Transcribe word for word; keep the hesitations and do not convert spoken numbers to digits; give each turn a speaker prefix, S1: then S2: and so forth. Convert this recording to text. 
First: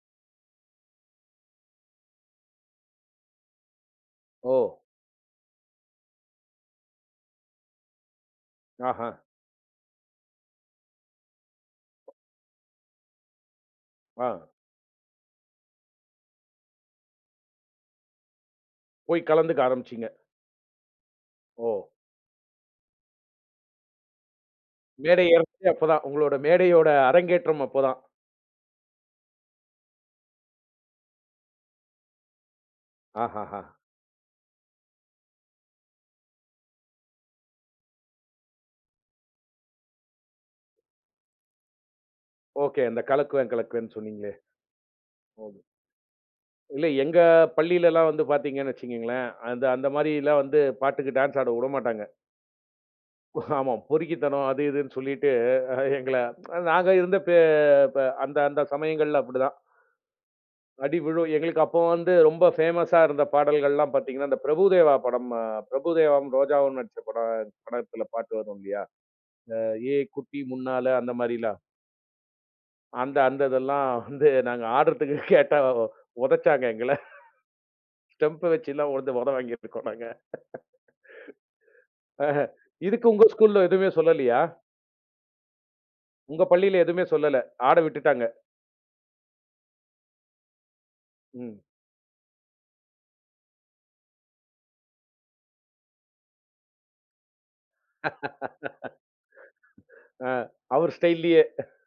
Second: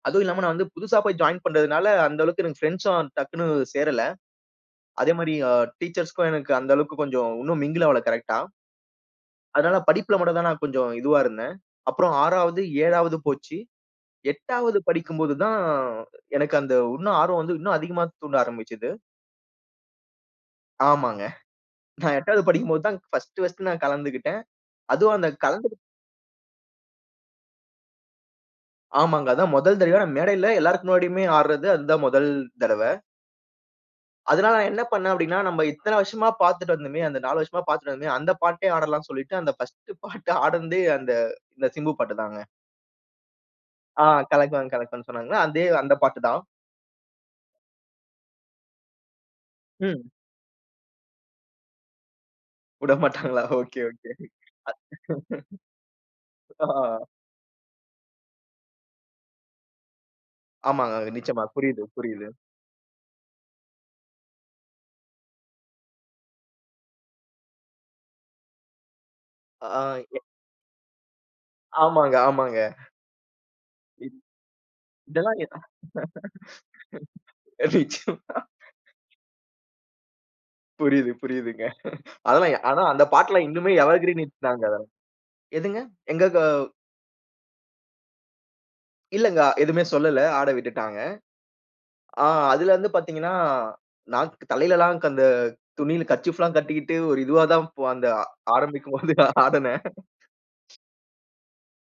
S1: அதுவும் இல்லாம நான் வந்து புதுசா போய் ஜாயின் பண்ணதுனால, அந்த அளவுக்கு எனக்கு பிரெண்ட்ஸ்ஸும் டக்குனு சேரல.
S2: ஓ!
S1: அதே மாரி அ டீச்சர்ஸ்க்கும் எனக்கு அந்த அளவுக்கு கொஞ்சம் உன்னும் மிங்கிள் ஆவல கரெக்ட்டா.
S2: ஆஹா.
S1: அதனால படிப்புல மட்டும் தான் நான் கொஞ்சம் இதுவா இருந்தேன். அப்புறம் ஆறாவது, ஏழாவது போச்சி.
S2: ஆ.
S1: எட்டாவது படிக்கும் போது தான், எனக்கு அந்த உன்னும் ஆர்வம் வந்து, இன்னும் அதிகமா தூண்ட ஆரம்பிச்சது.
S2: போய் கலந்துக்க ஆரம்பிச்சீங்க.
S1: ஆமாங்க.
S2: ஓ!
S1: நான் எட்டாவது படிக்கும் போது தான் பர்ஸ்ட்டு பர்ஸ்ட்டு நான் கலந்துகிட்டேன். அதுவும்
S2: மேடை
S1: அந்த
S2: ஏர்றதே
S1: கலந்து
S2: அப்பதான். உங்களுடைய மேடையோட அரங்கேற்றம் அப்பதான்.
S1: ஆமாங்க. அதான் மொதல் தடவயா மேடையில எல்லாருக்கும் முன்னாடியுமே ஆட்றது. அதுதான் மொதல் தடவ.
S2: ஆஹஹா.
S1: அதனால நான் என்ன பண்னேன் அப்படின்னா, நம்ம இத்தன வருஷமா பாத்துட்டு வந்தோமே, அந்த நாலு வருஷமா பாத்துட்டு வந்தோமே, அந்த பாட்டே ஆடலான்னு சொல்லிட்டு அந்த பர்ஸ்ட்டு பாட்டு ஆடுனதே, அந்த அந்த சிம்பு பாட்டு தாங்க.
S2: ஓகே. அந்த கலக்குவேன் கலக்குவேன்னு
S1: ஆ,
S2: சொன்னீங்களே.
S1: கலக்குவேன் கலக்குவேன் சொன்னங்கள்ல.
S2: ஓ [unintelligible]
S1: அதே அந்த பாட்டு தான்.
S2: இல்ல எங்க பள்ளியிலல்லாம் வந்து பாத்தீங்கன்னு வச்சிக்கங்களேன், அந்த-அந்த
S1: ம்.
S2: மாரில்லாம் வந்து பாட்டுக்கு டான்ஸ் ஆட உடமாட்டாங்க.
S1: உட மாட்டாங்களா?
S2: ஆமா.
S1: Okay okay. [unintelligible]
S2: பொறுக்கித்தனம் அது இதுன்னு சொல்லிட்டு, அ எங்கள
S1: ஆ.
S2: நாங்க இருந்த பே ப அந்த அந்த சமயங்கள்ல அப்படிதான்.
S1: ஆமாங்க.
S2: அடி விழும்.
S1: நிச்சயமா.
S2: எங்களுக்கு அப்போ
S1: புரியுது
S2: வந்து
S1: புரியுது.
S2: ரொம்ப பேமஸ்ஸா இருந்த பாடல்கள்லாம் பாத்தீங்கன்னா, இந்த பிரபுதேவா படம் அ பிரபுதேவாவும், ரோஜாவும் நடிச்ச படம், படத்தில பாட்டு வரும் இல்லையா? இந்த
S1: ஆ.
S2: "ஏய்
S1: எக்
S2: குட்டி முன்னால" அந்த மாரில்லாம்.
S1: ஆமாங்க ஆமாங்க.
S2: அந்த அந்ததெல்லாம்
S1: இத்
S2: வந்து நாங்க ஆடுறதுக்கு
S1: இதெல்லாம் எ
S2: கேட்டா,
S1: அ
S2: ஒதச்சாங்க எங்கள.
S1: நிச்சயமா.
S2: ஸ்டெம்ப்ப வச்செல்லாம் ஒத ஒத வாங்கீட்ருக்கோம் நாங்க.
S1: புரியுது புரியுதுங்க.
S2: அஹ,
S1: அதெல்லா ஆனா அந்த
S2: இதுக்கு உங்க
S1: பாட்டு எல்லாம்
S2: ஸ்கூல்ல
S1: இன்னுமே
S2: எதுமே
S1: எவர்கிரீன்
S2: சொல்லலையா?
S1: ஹிட்ஸ் தாங்க அதெல்லாம். எதுங்க? எங்க
S2: உங்க
S1: காவ்
S2: பள்ளியில எதுமே சொல்லல! ஆட விட்டுட்டாங்க.
S1: இல்லங்க. எதுமே சொல்லல. ஆட விட்டுட்டாங்க.
S2: ம்.
S1: ஆ அதுல இருந்து பாத்தீங்கன்னா, நாக் தலையிலல்லாக் அந்த துணியில கர்ச்சீஃப்லாம் கட்டிக்கிட்டு, ஒரு இதுவா தான் ஓ அந்த ஆரம்பிக்கும் போது ஆடுனேன்.
S2: அ அவரு ஸ்டைல்லயே!